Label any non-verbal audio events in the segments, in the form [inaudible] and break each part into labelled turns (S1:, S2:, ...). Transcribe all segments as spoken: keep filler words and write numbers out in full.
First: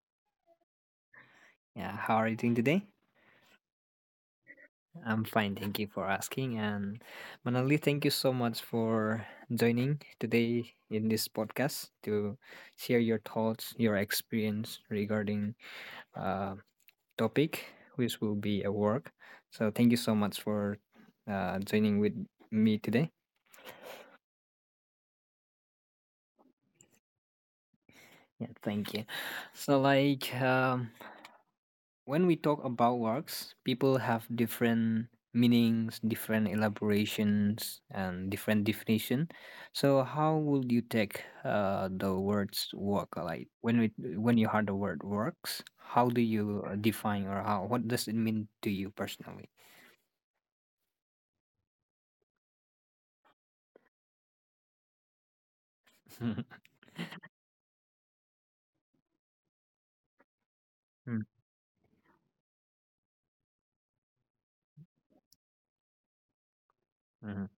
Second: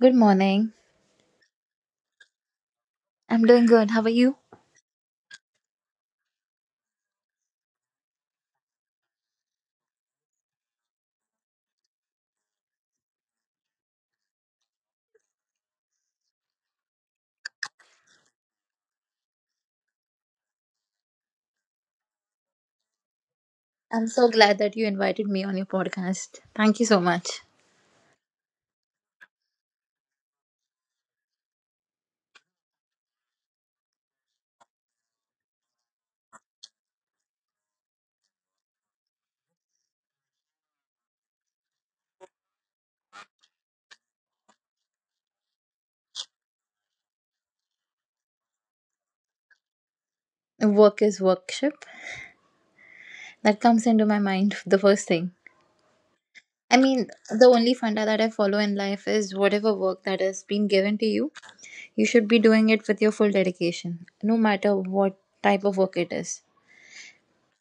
S1: Good morning.
S2: Yeah, how are you doing today?
S1: I'm doing good. How are you?
S2: I'm fine, thank you for asking. And Manali, thank you so much for joining today in this podcast to share your thoughts, your experience regarding uh, topic which will be a work. So thank you so much for uh, joining with me today.
S1: I'm so glad that you invited me on your podcast. Thank you so much.
S2: Yeah, thank you. So like. Um, when we talk about works, people have different meanings, different elaborations, and different definition. So, how would you take uh, the words work? Like when we when you heard the word works, how do you uh, define, or how, what does it mean to you personally?
S1: Work is worship. That comes into my mind the first thing.
S2: [laughs]
S1: I mean, the only funda that I follow in life is whatever work that has been given to
S2: Mm,
S1: you, you should be doing it with your full dedication, no matter what type of work it is.
S2: mhm.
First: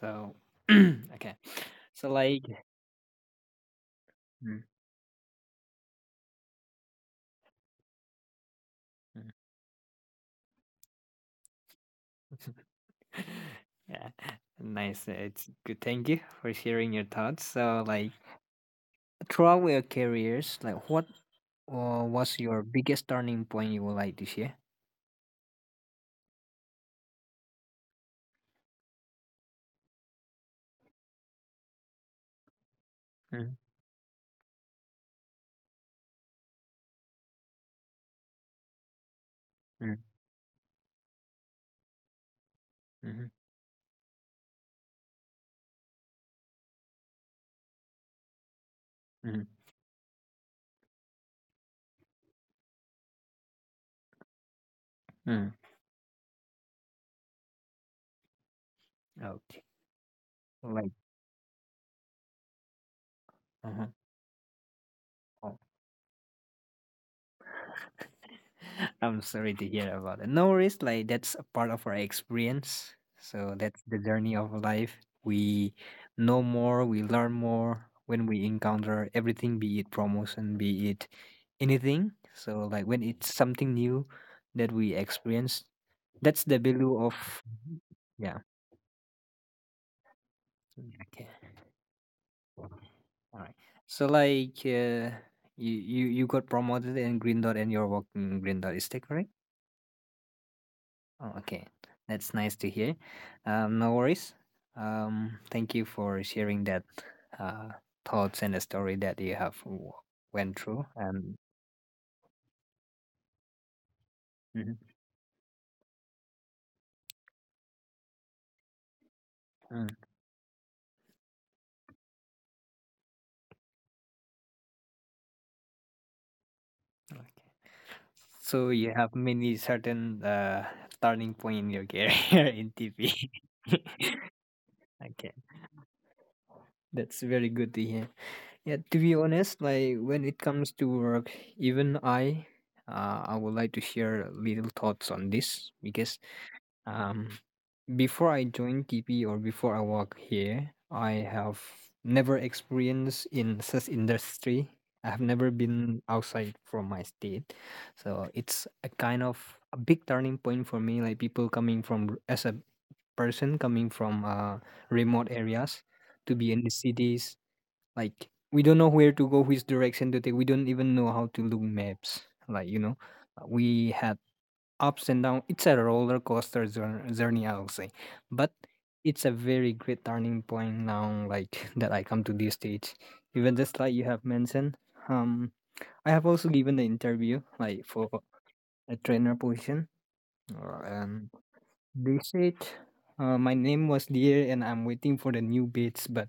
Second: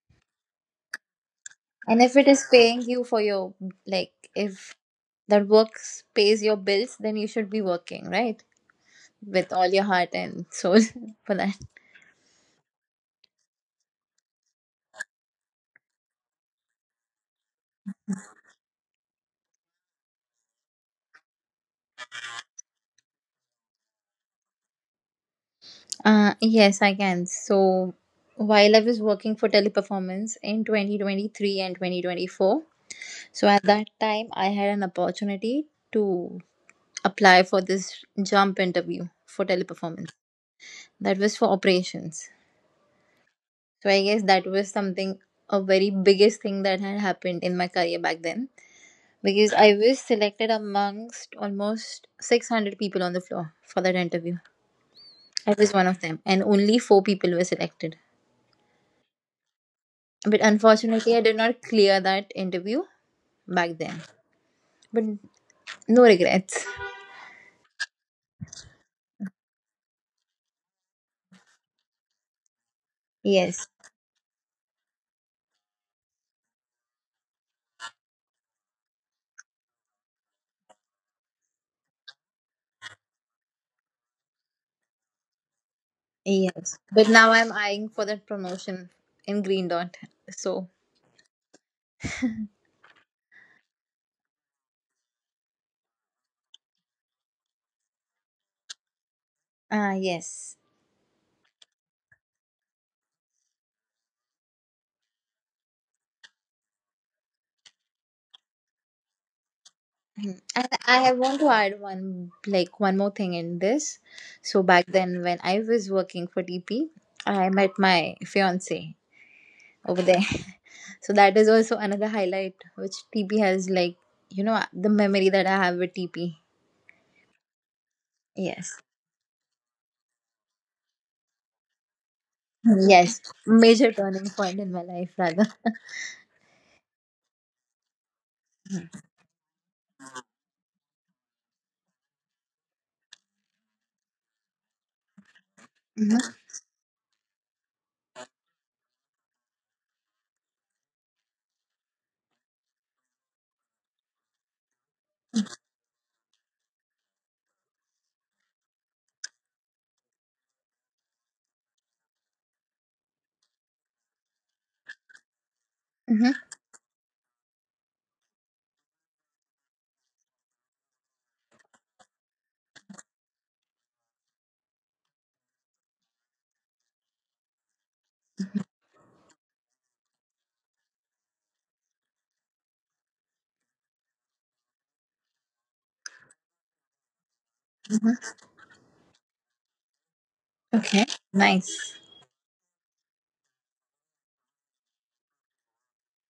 S2: So, [clears throat] okay,
S1: And
S2: so
S1: if it is
S2: like.
S1: paying you for your, like,
S2: Mm,
S1: if that work pays your bills, then you should be working, right?
S2: mm.
S1: With all your heart and soul [laughs] for that.
S2: [laughs] Yeah, nice. uh, It's good. Thank you for sharing your thoughts. So, like, throughout your careers, like what uh, was your biggest turning point you would like to share?
S1: Uh, yes, I can. So, while I was working for Teleperformance in twenty twenty-three and twenty twenty-four, so
S2: Mm,
S1: at that time I had an opportunity to apply for this jump interview for
S2: mm,
S1: Teleperformance. That was for operations.
S2: mhm,
S1: So, I guess that was something a very biggest thing that had happened in my career back then
S2: mhm,
S1: because I was selected amongst almost six hundred people on the floor for that interview.
S2: mm.
S1: I was one of them, and only four people were selected.
S2: Okay,
S1: But
S2: like
S1: unfortunately, I did not clear that interview back
S2: uh-huh.
S1: then. But
S2: Oh.
S1: no regrets.
S2: [laughs] I'm sorry to hear about it. No worries, like that's a part of our experience. So
S1: Yes,
S2: that's the journey of life. We know more, we learn more when we encounter everything, be it promotion, be it anything. So like when it's something new that we experience, that's the
S1: yes.
S2: value
S1: But
S2: of.
S1: now I'm eyeing for that
S2: Yeah.
S1: promotion in Green Dot. So,
S2: Okay. All right. So like, uh, you you you got promoted in Green Dot and you're working in Green Dot. Is that correct?
S1: ah, yes.
S2: Oh, okay. That's nice to hear. Um, no worries. Um, thank you for sharing that uh thoughts and the story that you have w-
S1: Mhm.
S2: went
S1: And
S2: through
S1: I
S2: and.
S1: want to add one, like one more thing in this. So
S2: Mhm.
S1: back then, when I was working for T P, I met my fiance
S2: Mm,
S1: over there. [laughs] So that is also another highlight which T P has, like you know, the memory that I have with T P.
S2: okay. So
S1: Yes.
S2: you have many certain uh turning point in your career [laughs] in
S1: Yes,
S2: T V.
S1: major
S2: [laughs]
S1: turning point in my life,
S2: Okay.
S1: rather.
S2: That's very good to hear. Yeah, to be honest, like when it comes to work, even I, uh, I would like to share little thoughts on this because
S1: Mm-hmm,
S2: um, before I joined T P or before I work here, I have never experienced in such industry. I have never been outside from my state, so it's a kind of a big turning point for me. Like people coming from r- as a person coming from uh, remote areas
S1: mm-hmm,
S2: to be in the cities, like we don't know where to go, which direction to take. We don't even know how to look maps. Like, you know, uh, we had ups and downs. It's a roller coaster jour- journey, I would say, but it's a very great turning point now. Like [laughs] that, I come to this stage. Even just like you have mentioned, um, I have also given the interview like for
S1: hmm.
S2: a trainer position, uh,
S1: Okay,
S2: and
S1: nice.
S2: they said, uh, my name was there and I'm waiting for the new bids," but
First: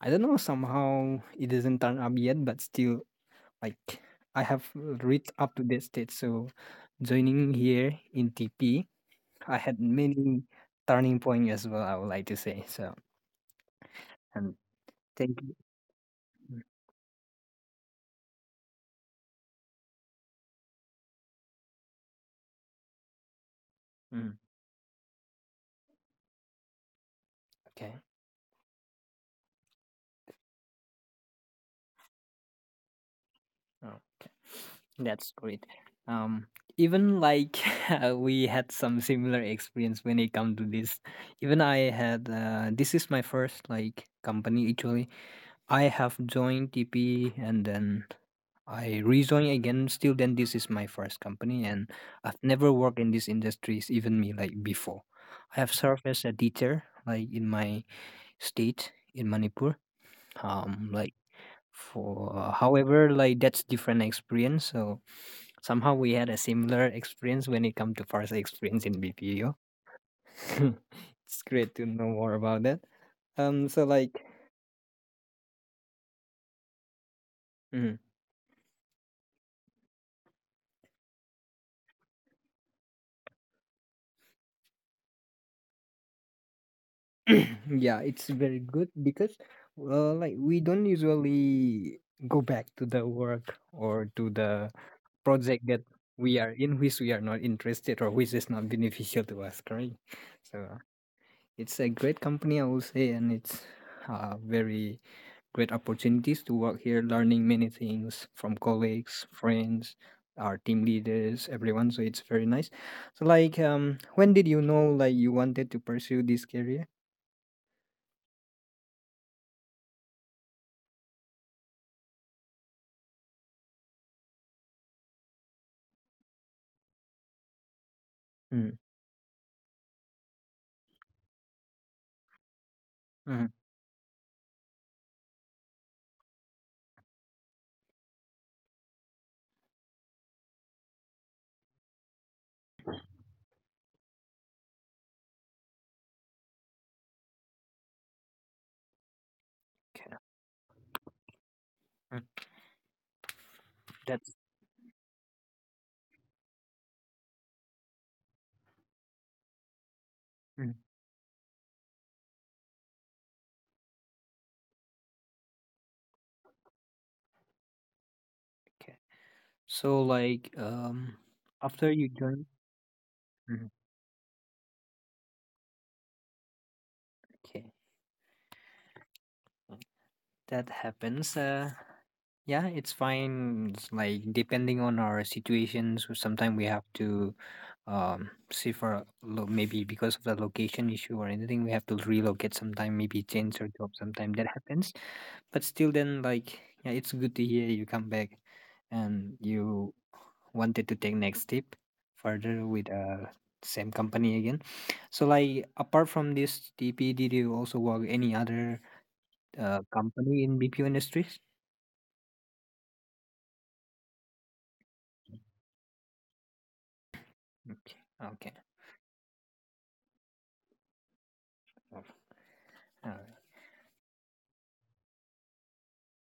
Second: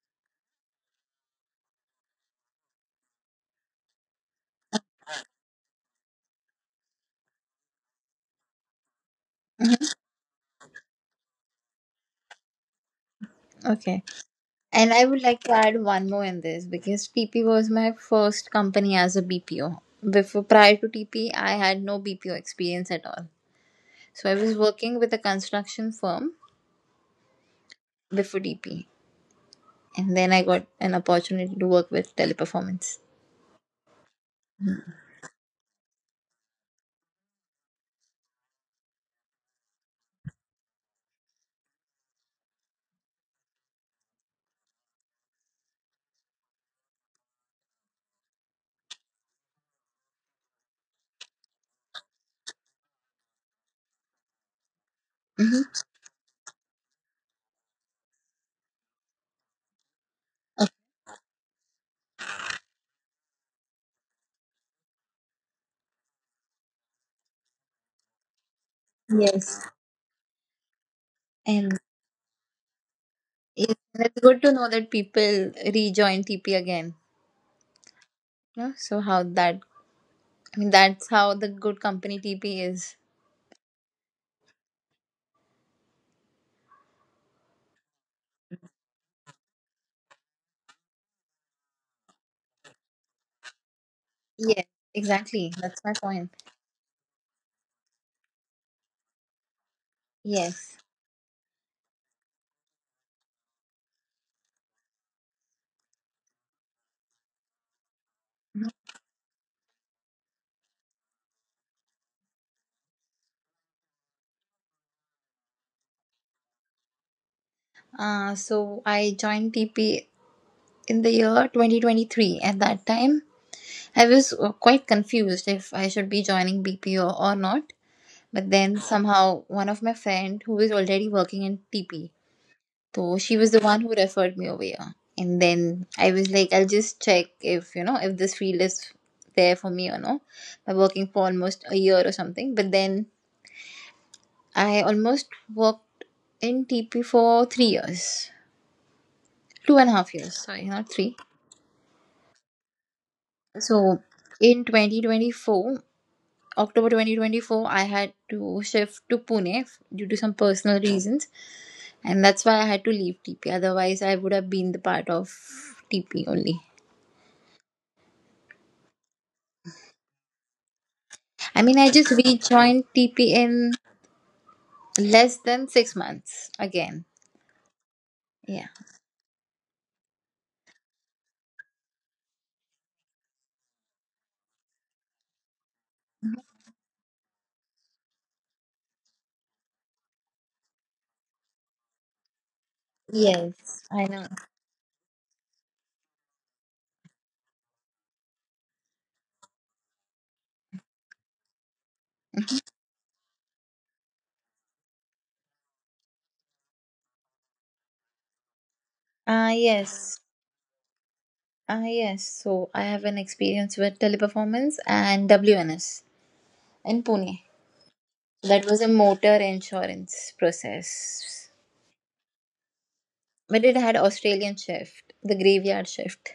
S2: I don't know, somehow it doesn't turn up yet, but still, like, I have reached up to that stage. So, joining here in T P, I had many turning point as well, I would like to say. So,
S1: Okay.
S2: and
S1: And I would
S2: thank
S1: like to
S2: you.
S1: add one more in this because T P was my first company as a B P O. Before prior to T P, I had no B P O experience at all. So I
S2: Mm,
S1: was working with a construction firm
S2: okay.
S1: before T P, and then I got an opportunity to work with Teleperformance.
S2: Okay. That's great. Um, even like [laughs] uh, we had some similar experience when it come to this. Even I had uh, this is my first like company actually. I have joined T P and then I rejoin again. Still, then this is my first company, and I've never worked in these industries. Even me like before, I
S1: Mm-hmm.
S2: have served as a teacher like in my state in Manipur. Um, like for uh, however, like that's different experience. So somehow we had a similar experience when it comes to first experience in B P O.
S1: Yes,
S2: [laughs] It's great
S1: and
S2: to know more about that. Um,
S1: it-
S2: so
S1: it's
S2: like,
S1: good to know that people rejoin T P again.
S2: mm,
S1: You know, so how that I mean, that's how the good company T P is.
S2: [clears throat] yeah, it's very good because, uh, like we don't usually go back to the work or to
S1: Yes,
S2: the
S1: exactly.
S2: project
S1: That's
S2: that
S1: my point.
S2: we are in, which we are not interested or which is not beneficial to us, correct? So
S1: Yes.
S2: it's a great company, I will say, and it's uh, very great opportunities to work here, learning many things from colleagues, friends, our team leaders, everyone. So it's very nice. So like, um, when did you know like you wanted to pursue this career?
S1: Uh, so I joined T P in the year twenty twenty-three. At that time, I was uh, quite confused if I should be joining B P O or not. But then
S2: Mm.
S1: somehow one of my friend who was already working in T P, so she was
S2: Mm.
S1: the one who referred me over here. And then I was like, I'll just check if you know if this field is there for me or no. By working for almost a year or something, but then I almost worked in T P for three years, two and a half years, sorry, not three.
S2: Mm.
S1: So
S2: That's.
S1: in twenty twenty-four, October twenty twenty-four, I had to shift to Pune f- due to some
S2: Mm.
S1: personal reasons, and that's why I had to leave T P. Otherwise, I would have been the part of T P only.
S2: Okay. So like, um,
S1: I mean, I
S2: after you
S1: just
S2: join.
S1: rejoined T P
S2: Mm.
S1: in less than six months again.
S2: Okay,
S1: Yeah.
S2: that happens. Uh, Yeah, it's fine. It's like depending on our situations, sometimes we have to um, see for a lo- maybe because of the location issue or anything, we have to relocate sometime, maybe change our
S1: Yes,
S2: job
S1: I know.
S2: sometime. That happens. But still, then, like, yeah, it's good to hear you come back and you wanted to take next step further with uh same company again. So like, apart from this T P, did you also work any other
S1: Ah,
S2: uh,
S1: yes.
S2: company in B P O industries?
S1: Ah, yes. So I have an experience with Teleperformance and W N S in Pune.
S2: Okay.
S1: That was a motor insurance process,
S2: Okay. Oh,
S1: but it had Australian shift, the graveyard shift.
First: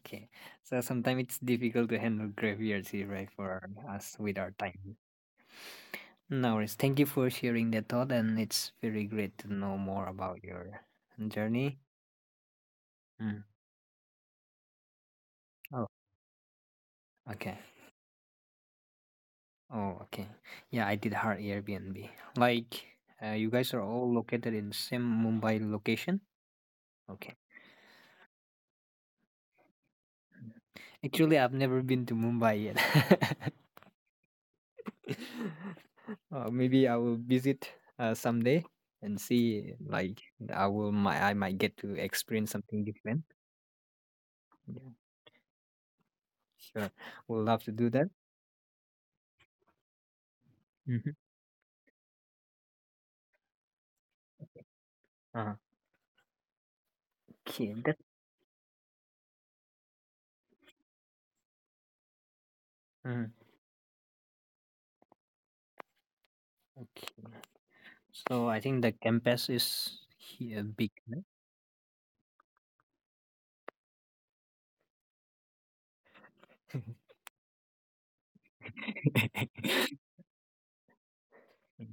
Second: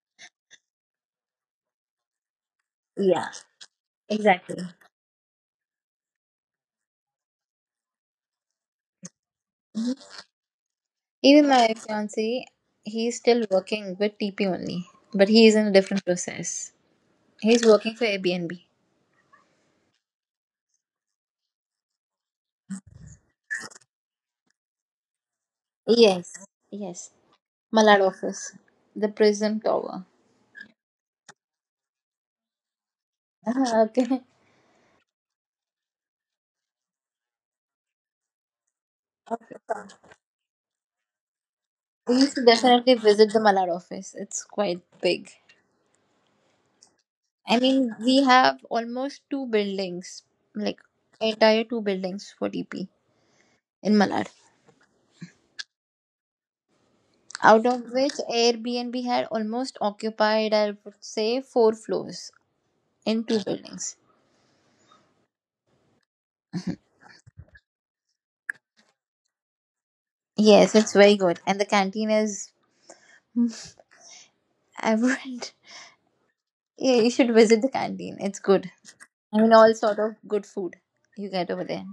S2: okay. So sometimes it's difficult to handle graveyards here, right,
S1: Yeah,
S2: for us with our
S1: exactly.
S2: time. No worries. Thank you for sharing that thought, and it's very great to know more about your
S1: Even my
S2: journey.
S1: fiance, he's
S2: Mm.
S1: still working with T P only, but he is in a
S2: Oh,
S1: different process.
S2: okay.
S1: He's working for Airbnb.
S2: Oh, okay. Yeah, I did hard Airbnb. Like, uh, you guys are all located in same Mumbai location?
S1: Yes, yes.
S2: Okay.
S1: Malad office, the Prism Tower.
S2: Actually, I've never been to Mumbai yet.
S1: [laughs]
S2: [laughs]
S1: Ah, okay.
S2: [laughs] Uh, maybe I will visit uh, someday and see. Like I will, might I might get to
S1: We used to
S2: experience something
S1: definitely
S2: different.
S1: visit the Malad office. It's quite
S2: Yeah,
S1: big.
S2: sure. Would
S1: I
S2: love to do
S1: mean,
S2: that.
S1: we have almost two buildings, like
S2: Mm-hmm.
S1: entire two buildings for D P in Malad,
S2: Uh,
S1: out
S2: okay,
S1: of
S2: that.
S1: which Airbnb had almost occupied, I would say, four floors in
S2: Mm,
S1: two buildings.
S2: okay. So I think the campus is here
S1: Yes,
S2: big,
S1: it's very
S2: no?
S1: good. And the canteen is, I would, [laughs] yeah, you should visit the canteen. It's good. I mean, all sort of good food you get over there.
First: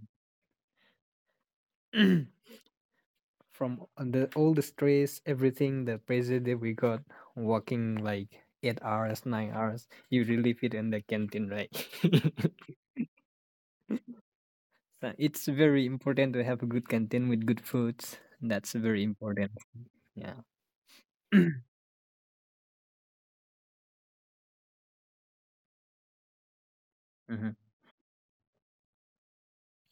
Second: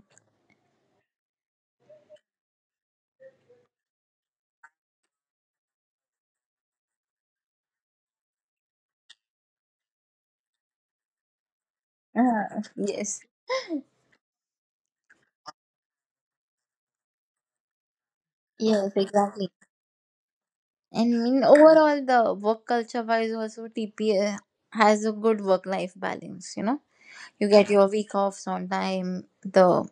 S2: [laughs] [clears throat] From the all the stress, everything, the pressure that we got walking like eight hours, nine hours, you relieve it in the canteen, right? [laughs]
S1: Ah, yes.
S2: Uh, it's very important to have a good content with good foods. That's
S1: Yes,
S2: very
S1: exactly.
S2: important. Yeah.
S1: And in
S2: [clears throat]
S1: overall, the work culture wise also T P A has a good work life balance. You know, you
S2: Hmm.
S1: get your week offs on time. The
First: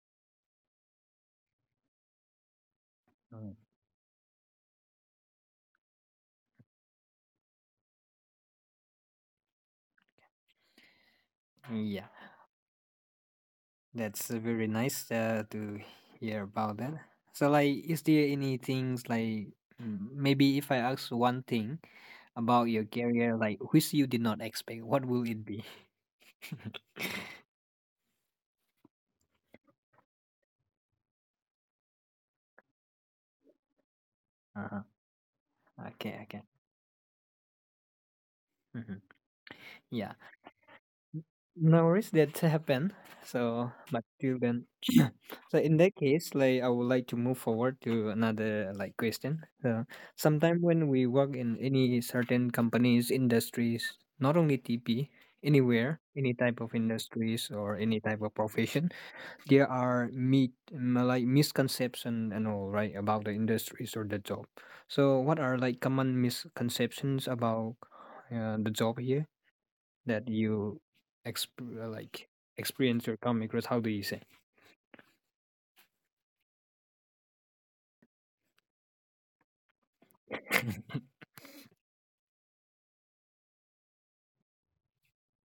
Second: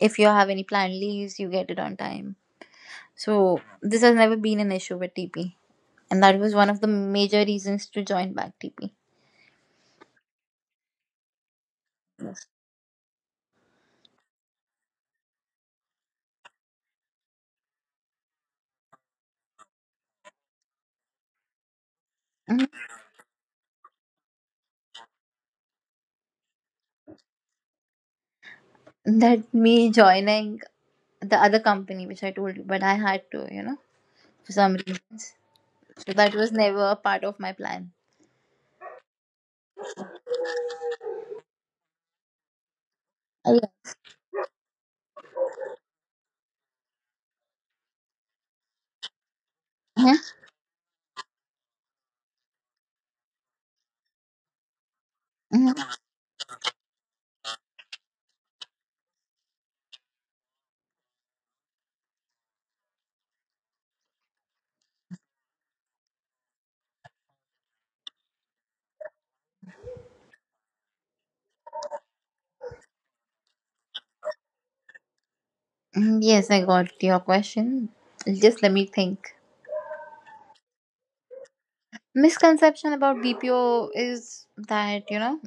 S1: if you have any planned leaves, you get it on time. So this has never been an issue with T P, and that was one of the major reasons to join back T P.
S2: Yeah,
S1: Yes.
S2: that's uh, very nice uh, to hear about that. So, like, is there any things like mm, maybe if I ask one thing about
S1: Mhm.
S2: your career, like which you did not expect, what will it be?
S1: That me joining the other company which I told you, but I had to, you know, for
S2: [laughs]
S1: some
S2: Uh-huh.
S1: reasons. So
S2: Okay,
S1: that
S2: okay.
S1: was never a part of my plan.
S2: Hmm. Yeah. No worries, that happen.
S1: Oh,
S2: So, but till then, [coughs] [clears throat] so in that case, like I would like to move forward to another like question. So,
S1: yeah.
S2: sometime when we work in any certain companies, industries, not only T P,
S1: Mhm.
S2: anywhere, any type of industries or any type of profession, there are meet m- like misconception and all right about the industries or the job. So, what are like common misconceptions about uh, the job here that you exp- like experience your comic growth, how do you say?
S1: Mm, Yes, I got your question. Just let me think. Misconception about B P O is that, you know,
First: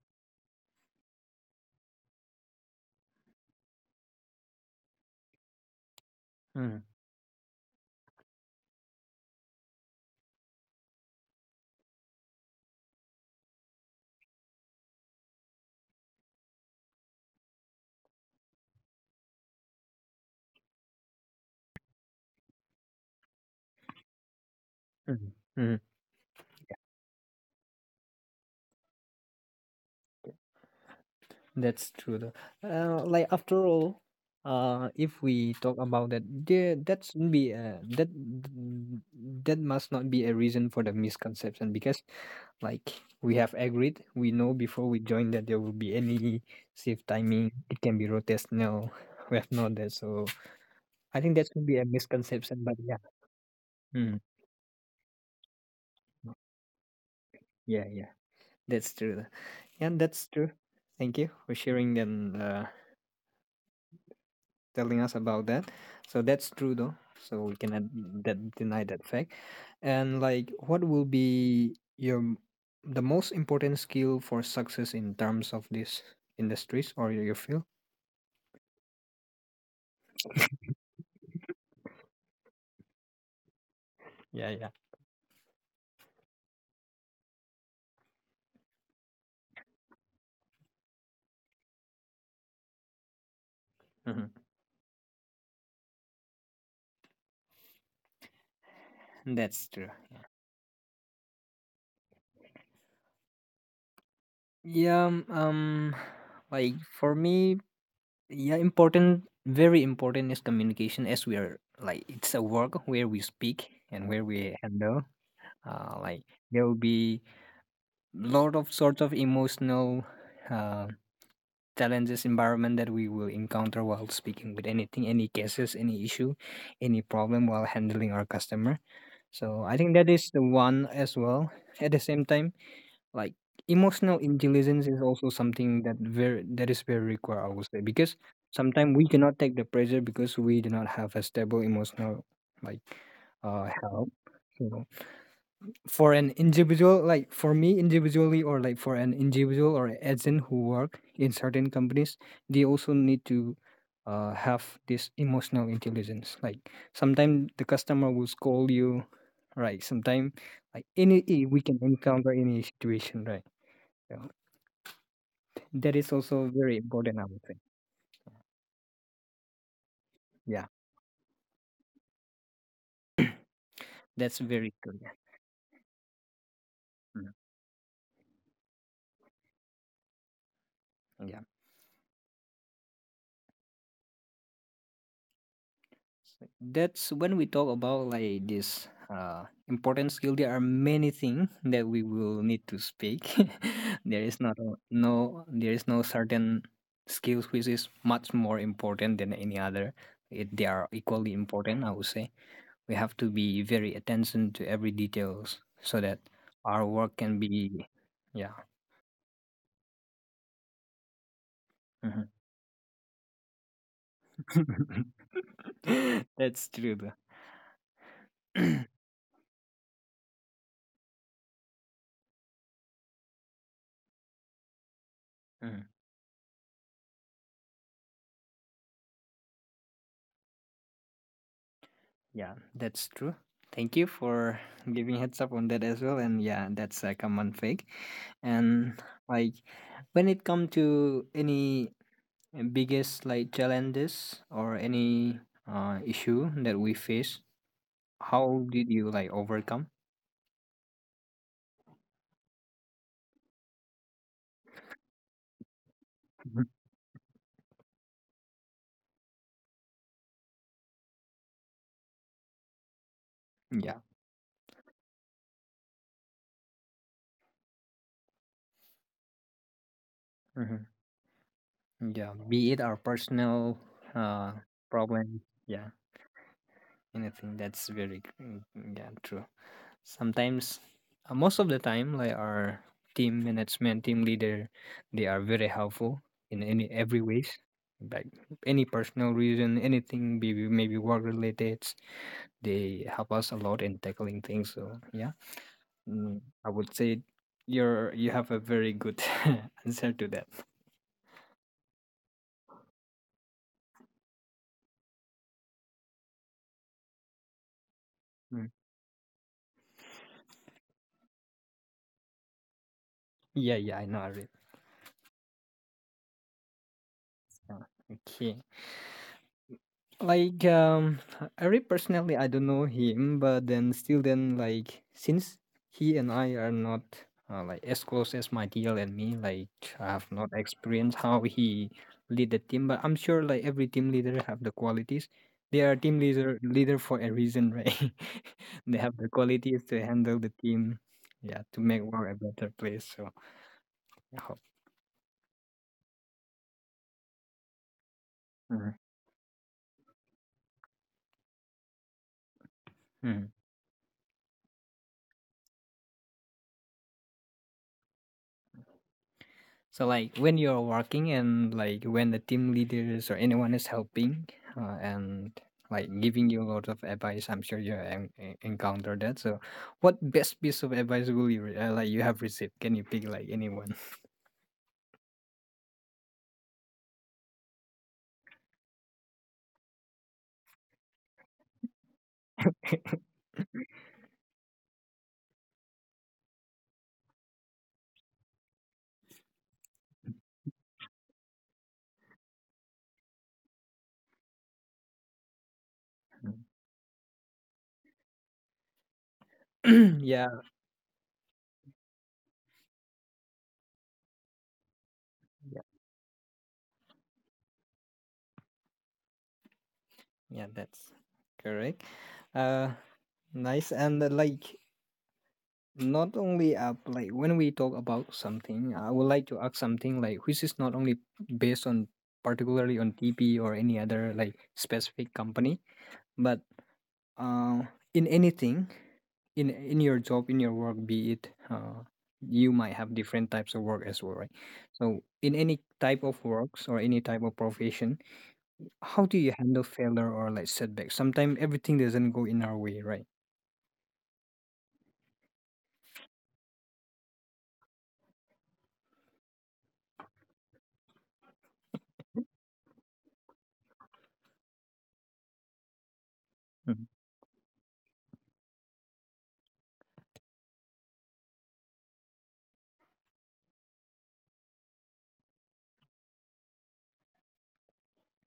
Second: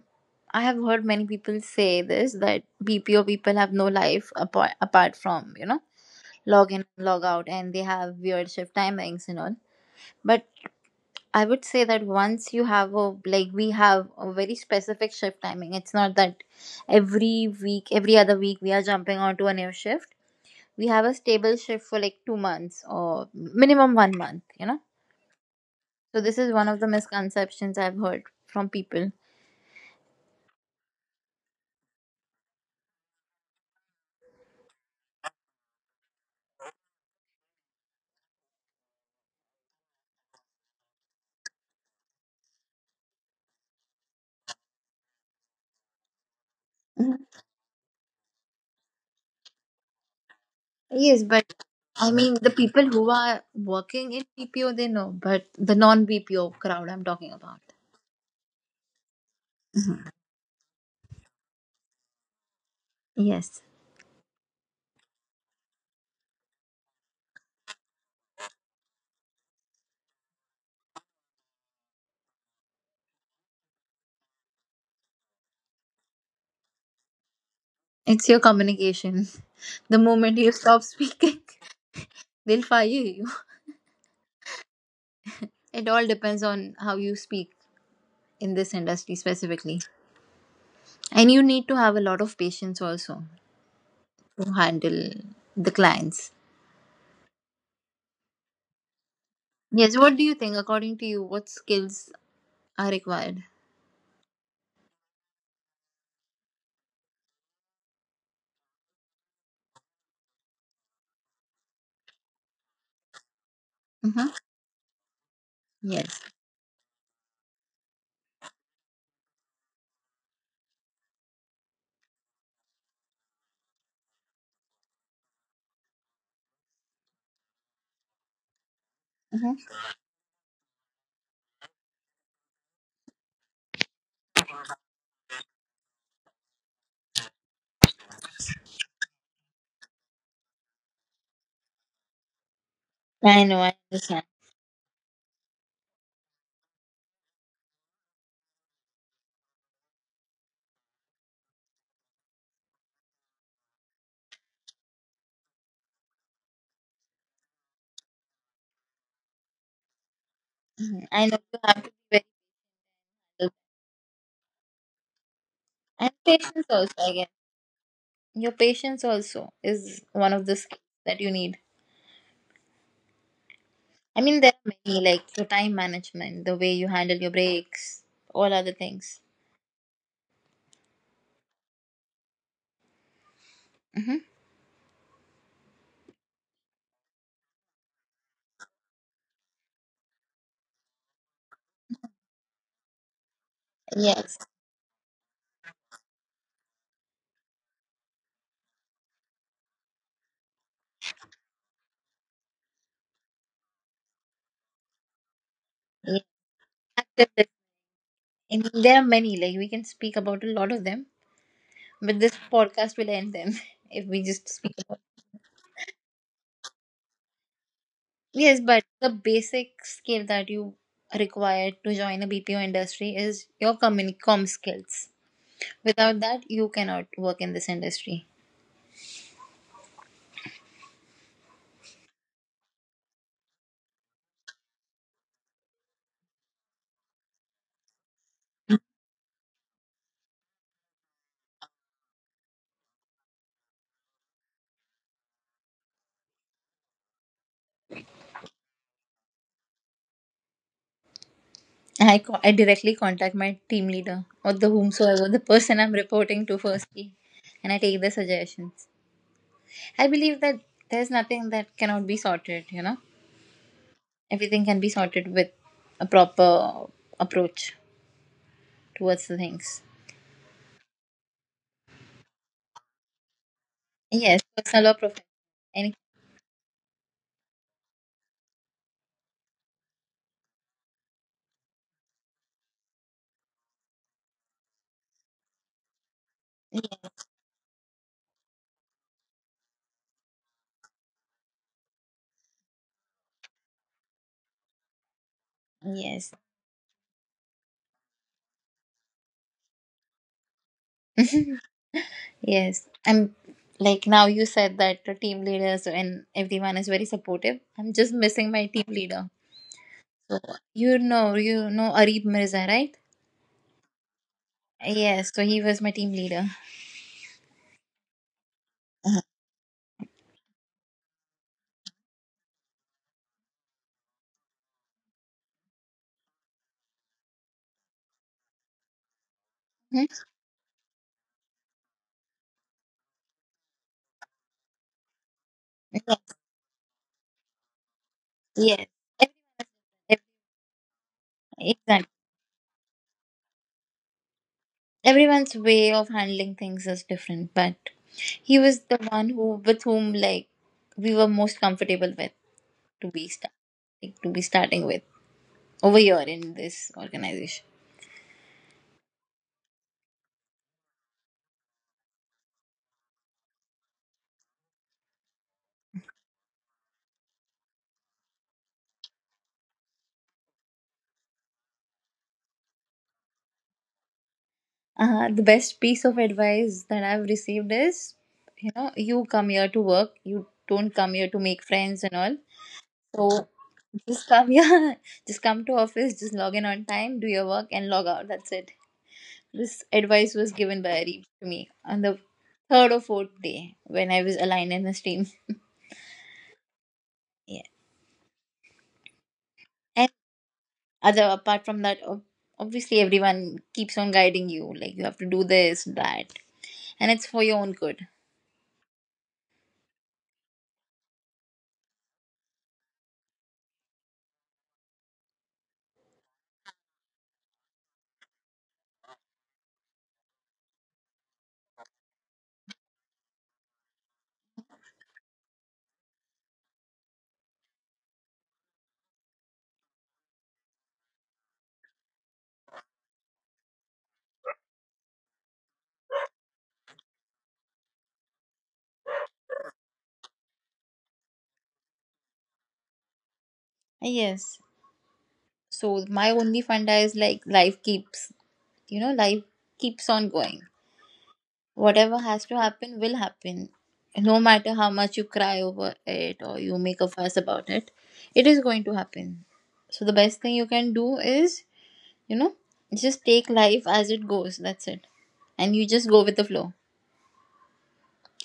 S1: I have heard many people say this that B P O people have no life apart, apart from, you know, log
S2: Mm,
S1: in, log out, and they have weird shift timings and all. But I would say that once you have a, like, we have a very specific shift timing. It's not that every week, every other week, we are jumping onto a new shift. We have a stable shift for like two months or minimum one month, you know.
S2: mm, mm.
S1: So this is one of the misconceptions I've heard from people.
S2: That's true though. Uh, like after all, uh if we talk about that, there that shouldn't be a that that must not be a reason for the misconception because, like, we have agreed, we know before we join that there will be any shift
S1: Mhm.
S2: timing, it can be rotational, [laughs] we have known that. So i
S1: Yes,
S2: think that
S1: but
S2: could be a
S1: I mean the
S2: misconception, but
S1: people
S2: yeah,
S1: who are working
S2: mm.
S1: in B P O they know, but the non B P O crowd I'm talking about.
S2: Yeah, yeah. That's true. And that's true. Thank you for sharing and uh,
S1: Yes.
S2: telling us about that. So that's true though. So we cannot that deny that fact. And like, what will be your m- the most important skill for success in terms of these industries or your field?
S1: It's your communication. [laughs] The moment you stop speaking, [laughs] they'll fire you.
S2: Yeah, yeah.
S1: It all depends on how you speak in this industry specifically. And you need to have a lot of patience also
S2: Mhm.
S1: to handle the clients.
S2: That's true.
S1: Yes, what do you think? According to you, what skills are required?
S2: Yeah, um, um, like for me, yeah, important, very important is communication, as we are, like it's a work where we speak and where
S1: Mm-hmm.
S2: we handle uh,
S1: Yes.
S2: like there will be lot of sorts of emotional uh, challenges environment that we will encounter while speaking with anything, any cases, any issue, any problem while handling our customer. So i think that is the one as well. At the same time, like, emotional intelligence is also something that very that is very required, i would say, because sometimes we cannot take the pressure because we do not have a stable emotional, like,
S1: I know,
S2: uh
S1: I
S2: help.
S1: understand.
S2: So, for an individual, like for me individually, or like for an individual or agent who work in certain companies, they also need to uh, have this emotional intelligence, like sometimes the customer will scold you, right? Sometimes, like,
S1: Mhm.
S2: any
S1: I know
S2: i-
S1: you
S2: we can
S1: have to be very
S2: encounter any situation, right?
S1: helpful.
S2: So that
S1: And
S2: is also
S1: patience
S2: very
S1: also. I
S2: important, i
S1: guess
S2: would say.
S1: your patience also is one of the
S2: Yeah,
S1: skills that you need. I mean,
S2: that's
S1: there are
S2: very good.
S1: many
S2: Yeah.
S1: like your time management, the way you handle
S2: Mm,
S1: your breaks, all other things.
S2: yeah.
S1: Mm-hmm.
S2: That's when we talk about like this uh important skill, there are many things that we will need to speak. [laughs] There
S1: Yes,
S2: is not a- no there is no certain skills which is much more important than any other. It, they are equally important, i would say. We have to be very attention to every details so that
S1: yes.
S2: our work can
S1: Active
S2: be. Yeah.
S1: listening. There are many. Like we can speak about a lot of them, but
S2: Mhm.
S1: this podcast will end them [laughs] if we just speak about.
S2: [laughs] That's true though.
S1: Yes, but the basic skill that you require to join a B P O industry is your communi- comm skills.
S2: [clears throat]
S1: Without that, you cannot work in this industry.
S2: Yeah, that's true. Thank you for giving heads up on that as well. And yeah, that's a common fake. And like, when it come to any biggest like challenges or any uh, issue that we face, how did you like overcome?
S1: I, co- I directly contact my team leader or the whomsoever, the person I'm reporting to
S2: Mhm.
S1: firstly, and I take the suggestions. I believe that there's nothing that cannot be sorted, you know?
S2: Yeah.
S1: Everything can be sorted with a proper approach towards the things.
S2: Hmm. Yeah. Be it our personal
S1: Yes,
S2: uh
S1: personal or professional.
S2: problem. Yeah.
S1: Any,
S2: Anything that's very mm, yeah, true. Sometimes uh, most of the time, like our team management, team leader, they are very helpful in any every ways, like any personal reason, anything, maybe maybe work related. They help us a lot in tackling things, so yeah.
S1: yes.
S2: mm, I would say you're you have a very good [laughs] answer to that.
S1: [laughs] Yes. I'm like now you said that the team leaders and everyone is very supportive. I'm just missing my
S2: Mm.
S1: team leader. So you know, you know Arib Mirza, right?
S2: yeah yeah I know, I read.
S1: Yes, so he was my team leader.
S2: Uh, okay. Like um Ari, personally I don't know him, but then still then, like, since he and I are not uh, like as close as my T L and me, like
S1: Hmm?
S2: I have not experienced how he lead the team, but I'm sure like every team leader have the qualities. They are team
S1: Yes,
S2: leader leader for a reason, right? [laughs]
S1: yes.
S2: They have the
S1: Ev-
S2: qualities to
S1: ev-
S2: handle the team, yeah, to make
S1: exactly.
S2: world a better place. So I hope.
S1: Everyone's way of handling things is different, but he was the one who, with whom, like, we were most comfortable with to be
S2: Mhm.
S1: start, like, to be starting with over here in this organization.
S2: So, like, when you're working, and like when the team leaders or anyone is helping, uh, and like giving you a lot of advice, I'm sure you en- en- encounter that. So, what best piece of advice will you re- uh, like you have received? Can you pick like anyone?
S1: Uh, the best piece of advice that I've received is, you know, you come here to work. You don't come here to make friends and all. So just come, [laughs] yeah, just come to office, just log in on time, do your work, and log out. That's it. This advice was given by Areep to me on the third or fourth day when I was aligned in his team. [laughs] Yeah. And
S2: [clears throat] yeah,
S1: other apart from that, ob- obviously everyone keeps on guiding you. Like you have to do
S2: yeah,
S1: this, that, and it's for your own good.
S2: yeah, that's correct. Uh, Nice. And uh, like, not only up, like when we talk about something, I would like to ask something, like, which is not only based on, particularly, on TP or any other like specific company. But uh, in anything, in in your job, in your work, be it uh, you might have different types of work as well, right? So in any type of works or any type of profession, how do you handle failure or like setbacks? Sometimes everything doesn't go in our way, right?
S1: Ah, yes. So my only funda is like life keeps, you know, life keeps on going. Whatever has to happen will happen. No matter how much you cry over it or you make
S2: Mhm,
S1: a fuss about it, it is going to happen. So the best thing you can do is, you know, just take life as it goes. That's it. And you just go with the flow.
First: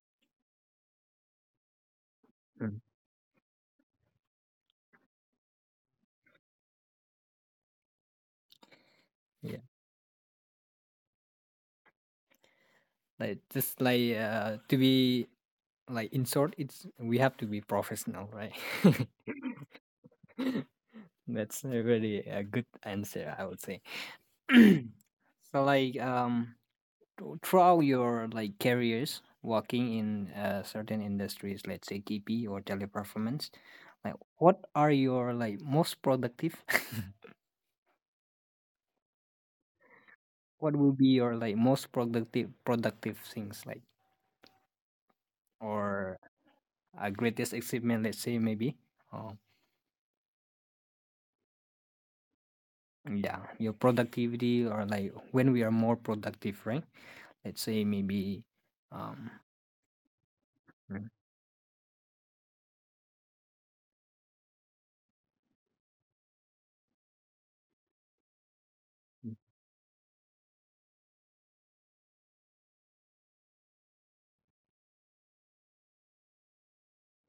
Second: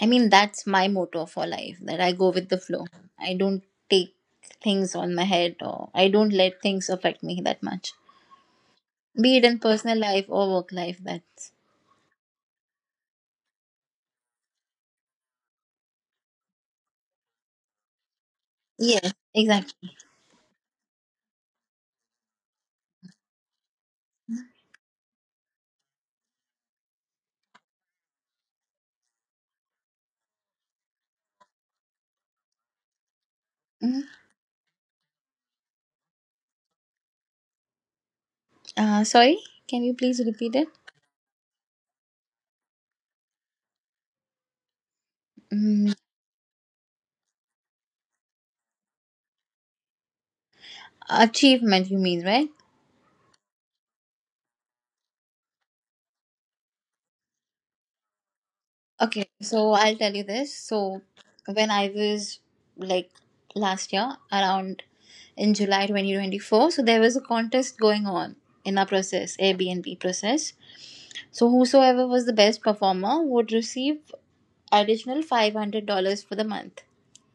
S1: I mean, that's my motto for life that I go with the
S2: mhm.
S1: flow. I don't take things on my head or I don't let things affect me that much, be it in personal life or work life. That's
S2: Like, just like uh, to be, like in short, it's we have to be professional, right? [laughs]
S1: yes, exactly.
S2: That's a really a good answer, I would say. [clears throat] so like um throughout your like careers working in uh, certain industries, let's say TP or Teleperformance,
S1: Mhm.
S2: like what are your like most productive [laughs]
S1: Uh, sorry, can you please repeat it?
S2: what will be your like most productive productive things, like,
S1: Mm,
S2: or a greatest achievement, let's say, maybe, or
S1: Achievement, you mean, right?
S2: Yeah, your productivity, or like when we are more productive, right? Let's say maybe,
S1: Okay,
S2: um
S1: so I'll tell you this. So,
S2: mm,
S1: when I was like last year, around in July twenty twenty-four, so there was a contest going on in our process,
S2: mm,
S1: Airbnb process. So, whosoever was the best performer would receive additional five hundred dollars for the month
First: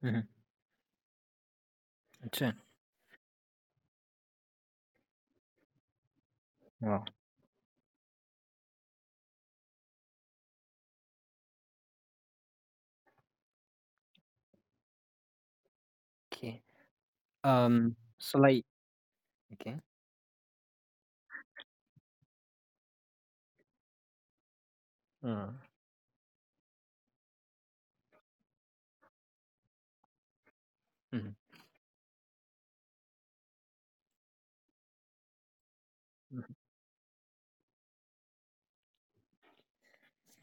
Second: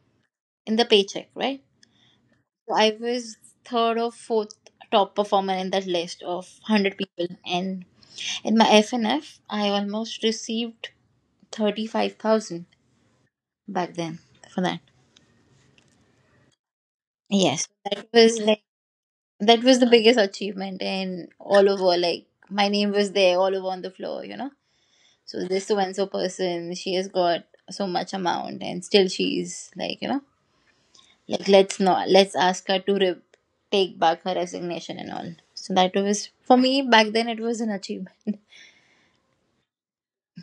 S2: mhm,
S1: in the paycheck, right?
S2: sure.
S1: So, I was third or fourth top performer in that list of one hundred
S2: Wow.
S1: people, and in my F N F, I almost received thirty-five thousand back then for that.
S2: Okay.
S1: Yes,
S2: Um
S1: that
S2: so
S1: was like
S2: like
S1: that
S2: okay.
S1: was the biggest achievement in all over. Like my name was there all over on the floor, you know. So
S2: Uh,
S1: this so and so person, she has got so much amount, and still she's like you know,
S2: mhm,
S1: like let's not let's ask her to re- take back her resignation and all. So that was
S2: mhm,
S1: for me back then. It was an achievement. [laughs]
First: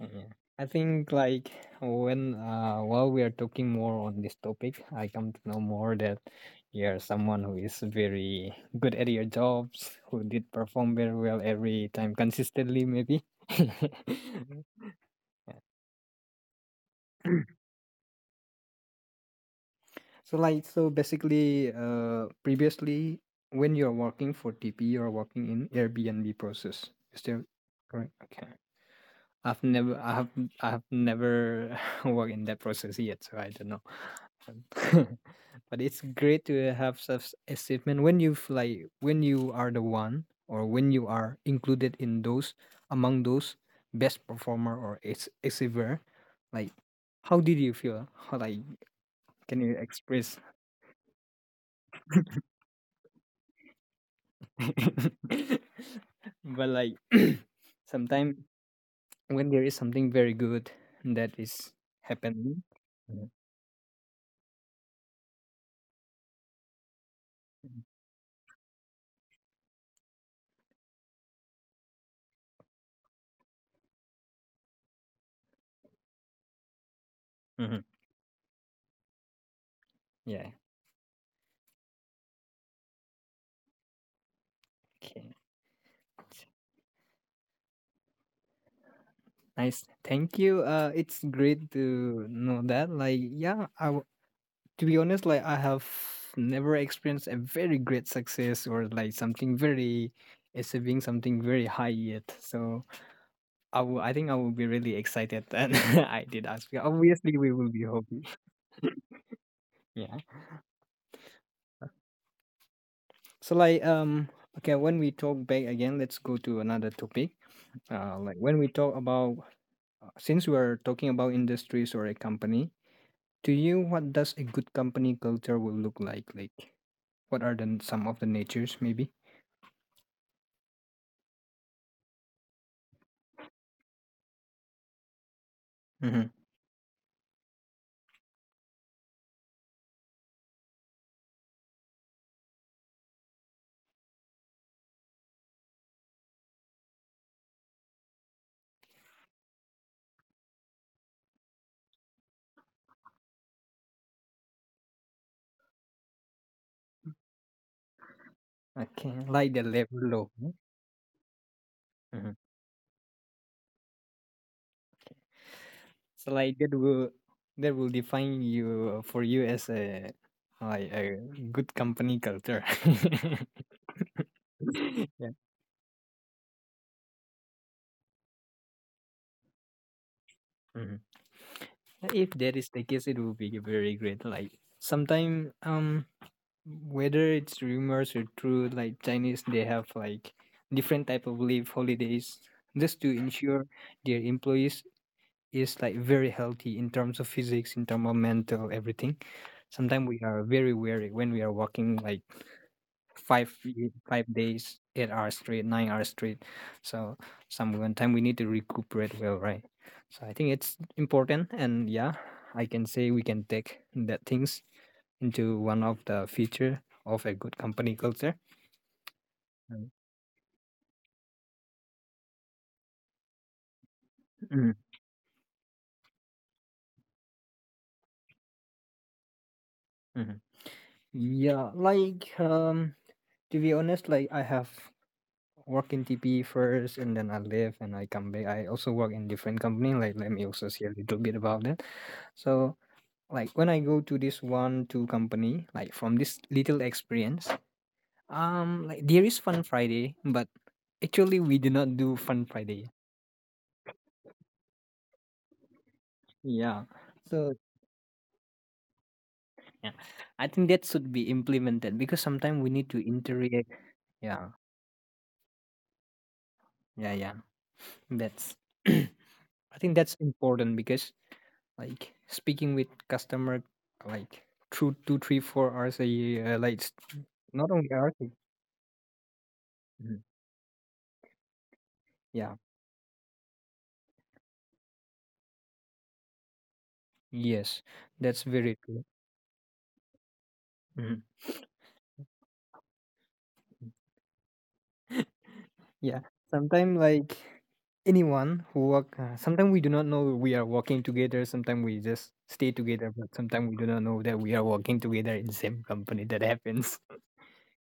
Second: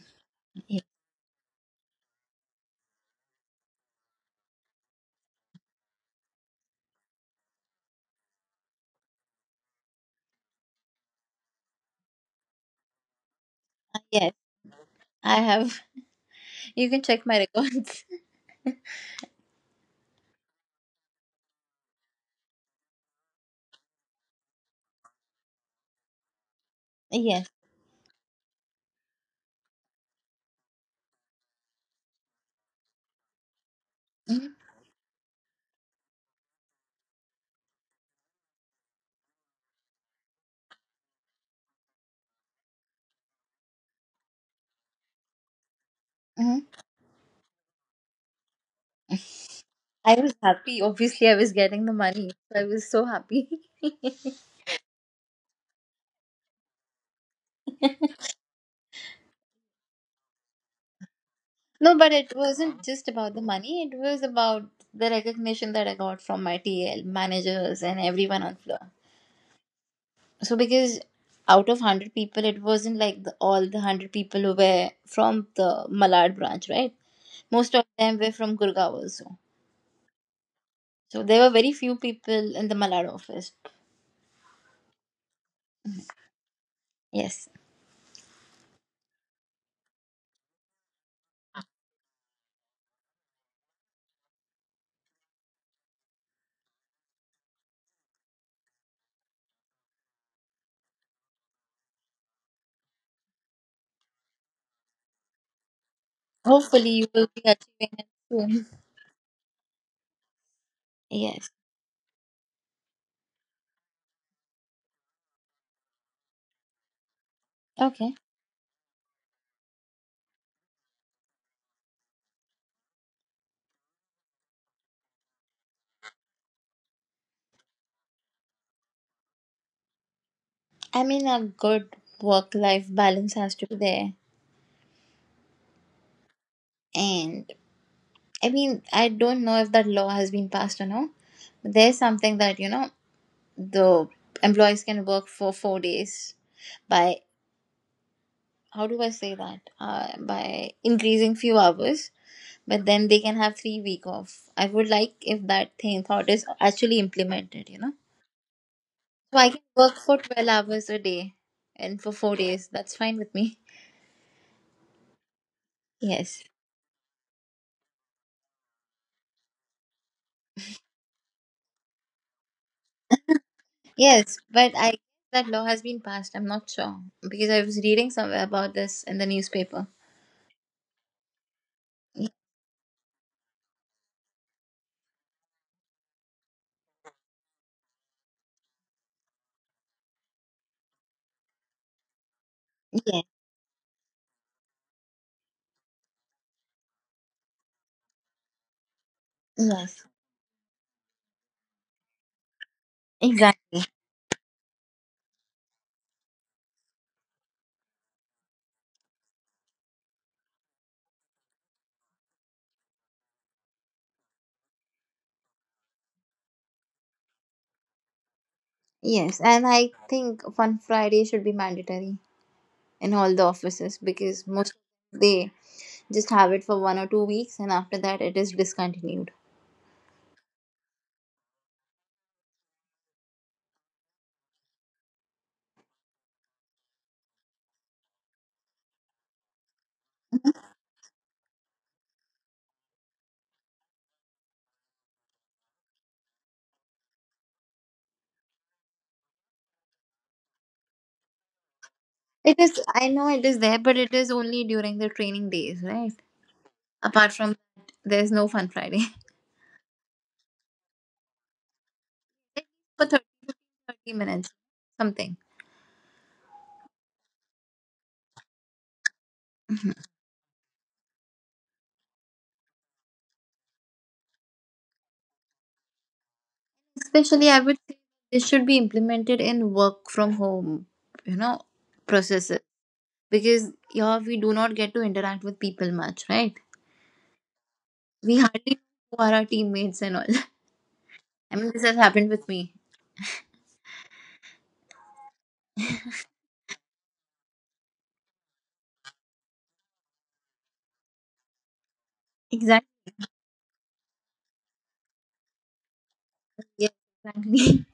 S2: yeah. I
S1: Yeah.
S2: think like, when uh while we are talking more on this topic, I come to know more that you're someone who is very good at your jobs, who did perform very well every time consistently, maybe.
S1: Yes,
S2: [laughs]
S1: I have. You can check my records.
S2: So, like, so basically uh previously when you're working for T P, you're working in Airbnb process.
S1: [laughs]
S2: Is that
S1: Yes.
S2: correct? Okay. I've never I have I have never [laughs] worked in that process yet, so I don't know.
S1: Mhm.
S2: Um, [laughs] but it's great to have such achievement when you've like when you are the one, or when you are included in those, among those best performer or ex- achiever, like, how did you feel? How like, can you
S1: I was
S2: express?
S1: happy. Obviously, I was getting the money. So I was so happy. [laughs] No,
S2: [laughs] But like, [clears throat] sometimes when there is something very good that is
S1: but it
S2: happening.
S1: wasn't just
S2: Mhm.
S1: about the money. It was about the recognition that I got from my T L, managers, and everyone on floor. So because out of one hundred people, it wasn't like the, all the one hundred people who were from the Malad branch, right? Most of
S2: Mhm.
S1: them were from Gurgaon also.
S2: Yeah,
S1: So there were very few people in the Malad office.
S2: okay,
S1: Yes.
S2: nice, thank you. Uh it's great to know that. Like yeah, i w- to be honest, like I have never experienced a very great success, or like something very, achieving something very high yet. So i will I think I will be really excited that [laughs] I did ask.
S1: Hopefully, you will be
S2: Obviously we will be
S1: achieving it
S2: happy,
S1: soon.
S2: yeah.
S1: Yes.
S2: So like um okay, when we talk back again, let's go to another topic.
S1: Okay.
S2: Uh like, when we talk about, uh, since we are talking about industries or a company, to you, what does a good company culture will look like? Like, what are the n- some of the natures, maybe?
S1: I mean, a good work life balance has to be there.
S2: Mm-hmm.
S1: And I mean, I don't know if that law has been passed or no. There's something that, you know, the employees can work for four days by, how do I say that? Uh, by increasing few hours, but then they can have three week off. I would like if that thing thought is actually implemented, you know.
S2: Okay,
S1: So I
S2: like
S1: can
S2: the
S1: work for
S2: level of
S1: twelve hours a day and for four
S2: mm-hmm.
S1: days. That's fine with me.
S2: So
S1: Yes.
S2: like, that will, that will define you, uh, for you, as a, like a good company culture.
S1: Yes, but I guess
S2: [laughs]
S1: that law has been passed. I'm not sure because I was reading somewhere about this in the newspaper.
S2: Yeah.
S1: Y-
S2: If that is the case, it would be very great. Like sometime, um, whether it's rumors or true, like Chinese, they have like different type of leave holidays just to
S1: Yes,
S2: ensure their employees is like very healthy in terms of physics, in terms of mental, everything.
S1: yes,
S2: Sometimes we are very weary when we are walking like five
S1: exactly.
S2: ye- five days, eight hours straight, nine hours straight. So, some one time we need to recuperate well, right? So I think it's important, and yeah, I can say we can take that things into one of the feature of a good company culture.
S1: Yes, and I
S2: Mm,
S1: think Fun Friday should be mandatory in all the offices because most
S2: mhm,
S1: they just have it for one or two weeks, and after that, it is discontinued.
S2: mhm. Yeah, like, um, to be honest, like I have work in T P first, and then I leave and I come back. I also work in different company. Like, let me also say a little bit about that. So like, when I go to this one two company, like from this little experience, um, like there is Fun Friday, but actually we do not do Fun
S1: It is.
S2: Friday.
S1: I know it is there, but it is only during the training days, right?
S2: Yeah,
S1: Apart from
S2: so
S1: that, there's no Fun Friday
S2: yeah, I think that should be implemented because sometimes we need
S1: [laughs]
S2: to
S1: for thirty
S2: interact.
S1: thirty minutes,
S2: Yeah,
S1: something.
S2: yeah, yeah. That's [clears throat] I think that's important because like speaking with customer, like through two, three, four hours a year, uh, like s-
S1: Especially, I
S2: not
S1: would
S2: only
S1: say
S2: hours.
S1: this should be implemented in work
S2: Mhm.
S1: from home, you know,
S2: Yeah.
S1: processes because here we do not get to interact with people much, right?
S2: Yes,
S1: We
S2: that's
S1: hardly
S2: very true.
S1: know who are our teammates and all. [laughs]
S2: Mm-hmm.
S1: I mean, this has happened with me.
S2: Yeah, sometimes like anyone who work, uh, sometimes we do not know we are working together. Sometimes we just stay
S1: Exactly.
S2: together, but sometimes we do not know that we are working together in the same company. That
S1: Yeah,
S2: happens.
S1: exactly.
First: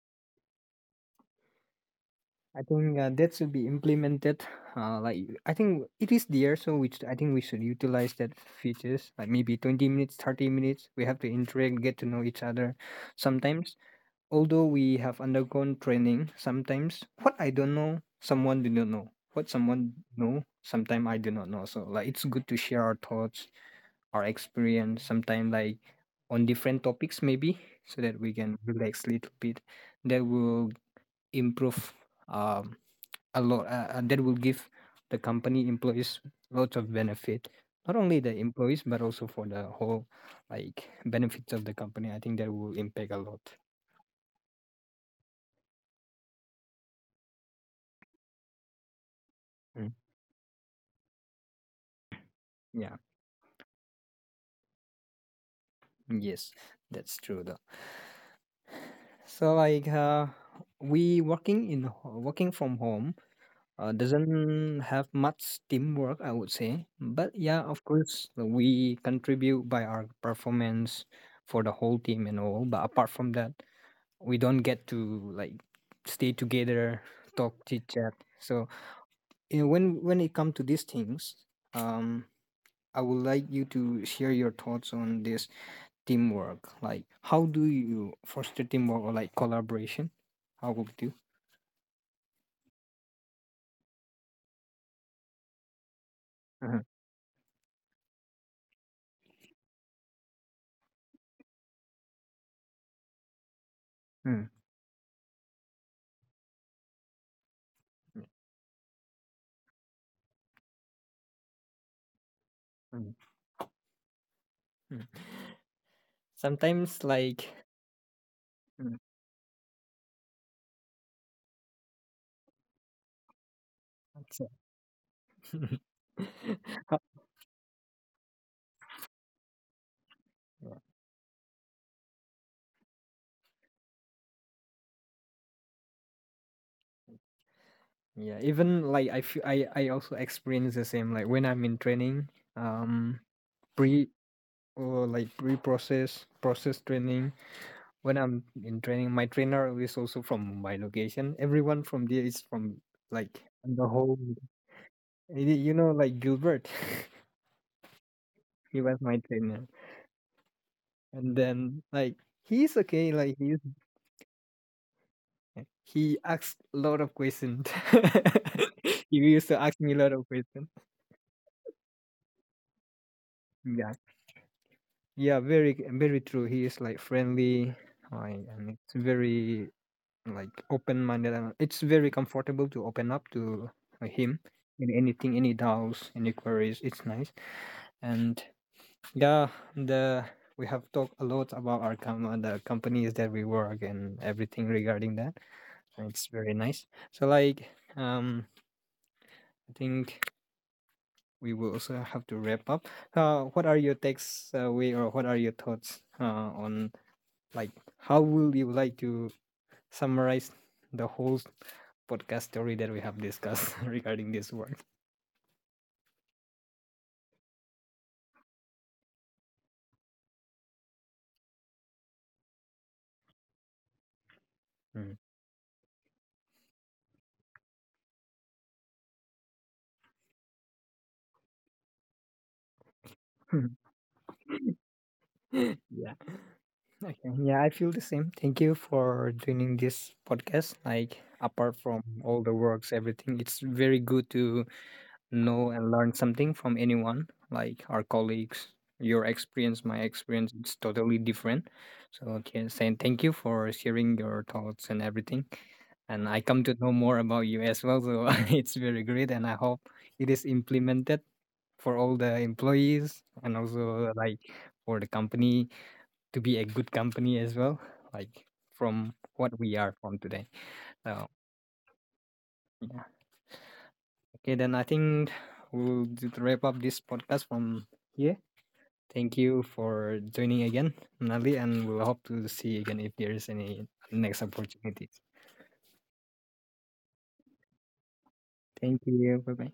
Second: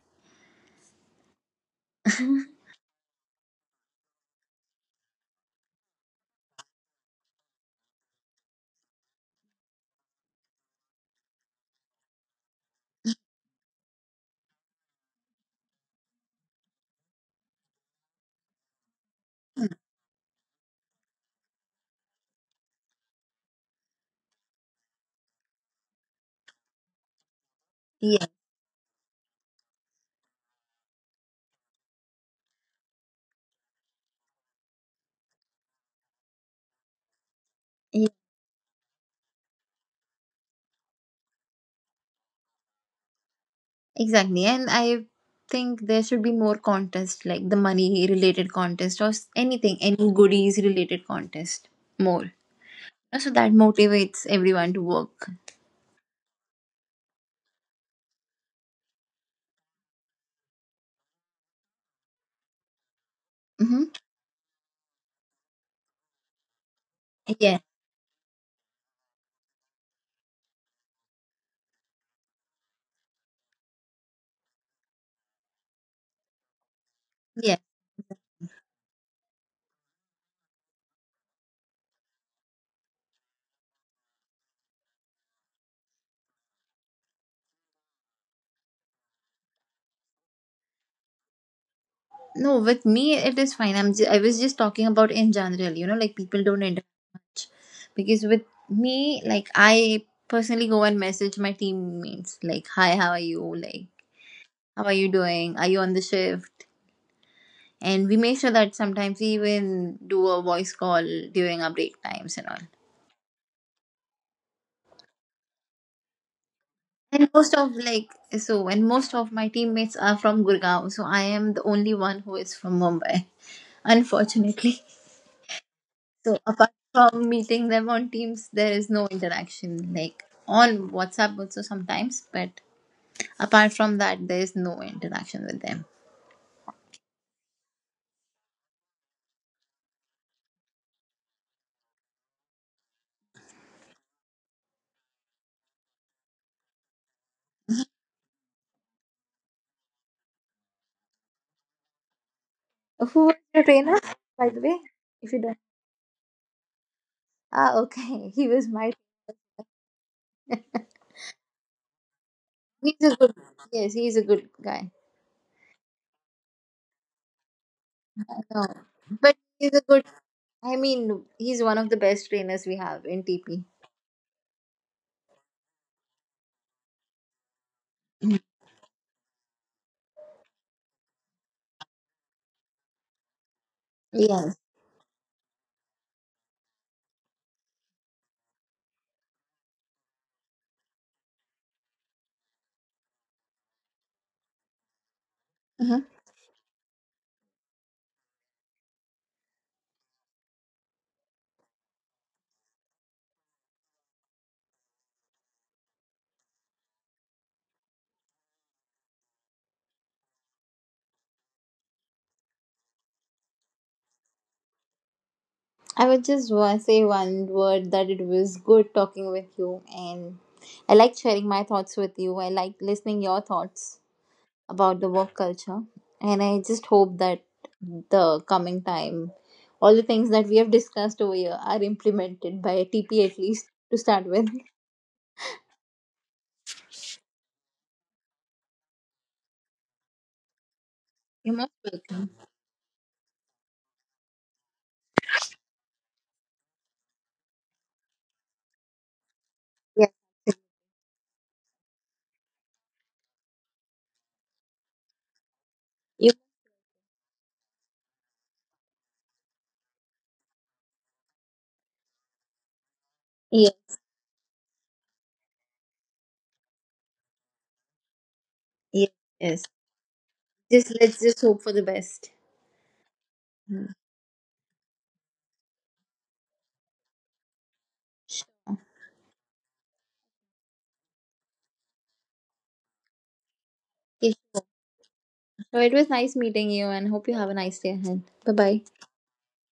S1: [laughs]
S2: I think uh, that should be implemented. Uh, like I think it is there, so which I think we should utilize that features. Like, maybe twenty minutes, thirty minutes, we have to interact, get to know each other. Sometimes, although we have undergone training, sometimes what I don't know, someone do not know what someone know, sometimes I do not know. So like, it's good to share our thoughts, our experience, sometimes like on different topics, maybe, so that
S1: Yeah,
S2: we can relax a little bit. That will improve um, a lot. Uh, uh, that will give the company employees lots of benefit, not
S1: yeah,
S2: only the employees, but also for the whole, like benefits of the company. I think that will impact a lot.
S1: exactly. And I think there should be more contest, like the money related contest or s- anything,
S2: Mm.
S1: any goodies related contest, more.
S2: Yeah.
S1: So that motivates everyone to work.
S2: Yes, that's true though. So like, uh, we working in ho- working from home uh,
S1: Mm-hmm.
S2: doesn't have much teamwork, I would say. But yeah,
S1: Yeah,
S2: of course we contribute by our performance for the whole team and all. But apart from that, we don't get to like stay together, talk,
S1: yeah.
S2: chit chat. So, you know, when when it comes to these things, um, I would like you to share your thoughts on this teamwork. Like, how do you foster teamwork or like collaboration? How would you?
S1: No, with me it is fine. I'm ju- I was just talking about in general, you know, like people don't
S2: Mm-hmm.
S1: interact much because with me, like I personally go and message my teammates, like, "Hi, how are you? Like, how are you doing? Are you on the shift?" And we make sure that sometimes we even do a voice call during our break times and all.
S2: Mm-hmm. Mm. Sometimes,
S1: And
S2: like,
S1: most of like So, and
S2: mm,
S1: most of my teammates are from Gurgaon, so I am the only one who is from Mumbai, [laughs]
S2: that's it.
S1: unfortunately. So apart
S2: [laughs]
S1: from meeting them on Teams, there is no interaction. Like on WhatsApp also sometimes, but apart from that, there is no interaction with them.
S2: Yeah, even like, I feel I I also experience the same. Like, when I'm in training, um, pre, or like pre-process process training. When I'm in training, my trainer is also from my location. Everyone from there is from,
S1: Who was
S2: like,
S1: your
S2: the
S1: trainer,
S2: whole.
S1: by the way? If you don't.
S2: You know, like Gilbert, [laughs]
S1: Ah, okay. [laughs] He was
S2: he
S1: my.
S2: was my trainer. And then like, he's
S1: He's
S2: okay,
S1: a good.
S2: like he's
S1: Yes, he's a good guy.
S2: he asks a lot of questions.
S1: No,
S2: [laughs] He
S1: but
S2: used to
S1: he's
S2: ask
S1: a
S2: me a
S1: good.
S2: lot of questions.
S1: I mean, he's one of the best trainers we have in T P.
S2: Yeah. Yeah, very very true. He is like friendly, like, and it's very like open minded, and it's very comfortable to open up to uh, him,
S1: Yes.
S2: in anything, any doubts, any queries. It's nice. And yeah, the, we have talked a lot about our com- the companies that we work and everything regarding that. It's very nice. So, like, um, I think we will also have to wrap up. Uh, what are your takes uh, way or what are your thoughts uh, on, like, how will you like to summarize the whole podcast story that we have discussed [laughs] regarding this work?
S1: I would just wa- say one word that it was good talking with you, and I like sharing my thoughts with you. I like listening your thoughts about the
S2: Mm.
S1: work culture, and I just hope that the coming time, all the things that we have discussed over here are implemented by T P at least
S2: [laughs]
S1: to start with.
S2: Yeah. Okay. Yeah, I feel the same. Thank you for joining this podcast. Like,
S1: [laughs] You're most
S2: apart from
S1: welcome.
S2: all the works, everything, it's very good to know and learn something from anyone, like our colleagues. Your experience, my
S1: Yeah.
S2: experience, it's totally different. So, okay, saying thank you for sharing your thoughts and everything, and
S1: You.
S2: I come to know more about you as well, so [laughs] it's very great. And I hope it is implemented for all the employees, and
S1: Yeah.
S2: also like for the company to be a good company as well, like
S1: Yeah.
S2: from what
S1: Yes.
S2: we are, from today.
S1: Just let's
S2: So
S1: just hope for the best.
S2: yeah.
S1: Mm.
S2: Okay, then I think we'll d- wrap up this podcast from here.
S1: Sure.
S2: Thank you for joining again, Nali, and we'll hope to see you again if there is any
S1: Okay.
S2: next opportunities.
S1: So it was nice meeting you, and hope you have a nice day ahead. Bye bye.
S2: Thank you. Bye bye.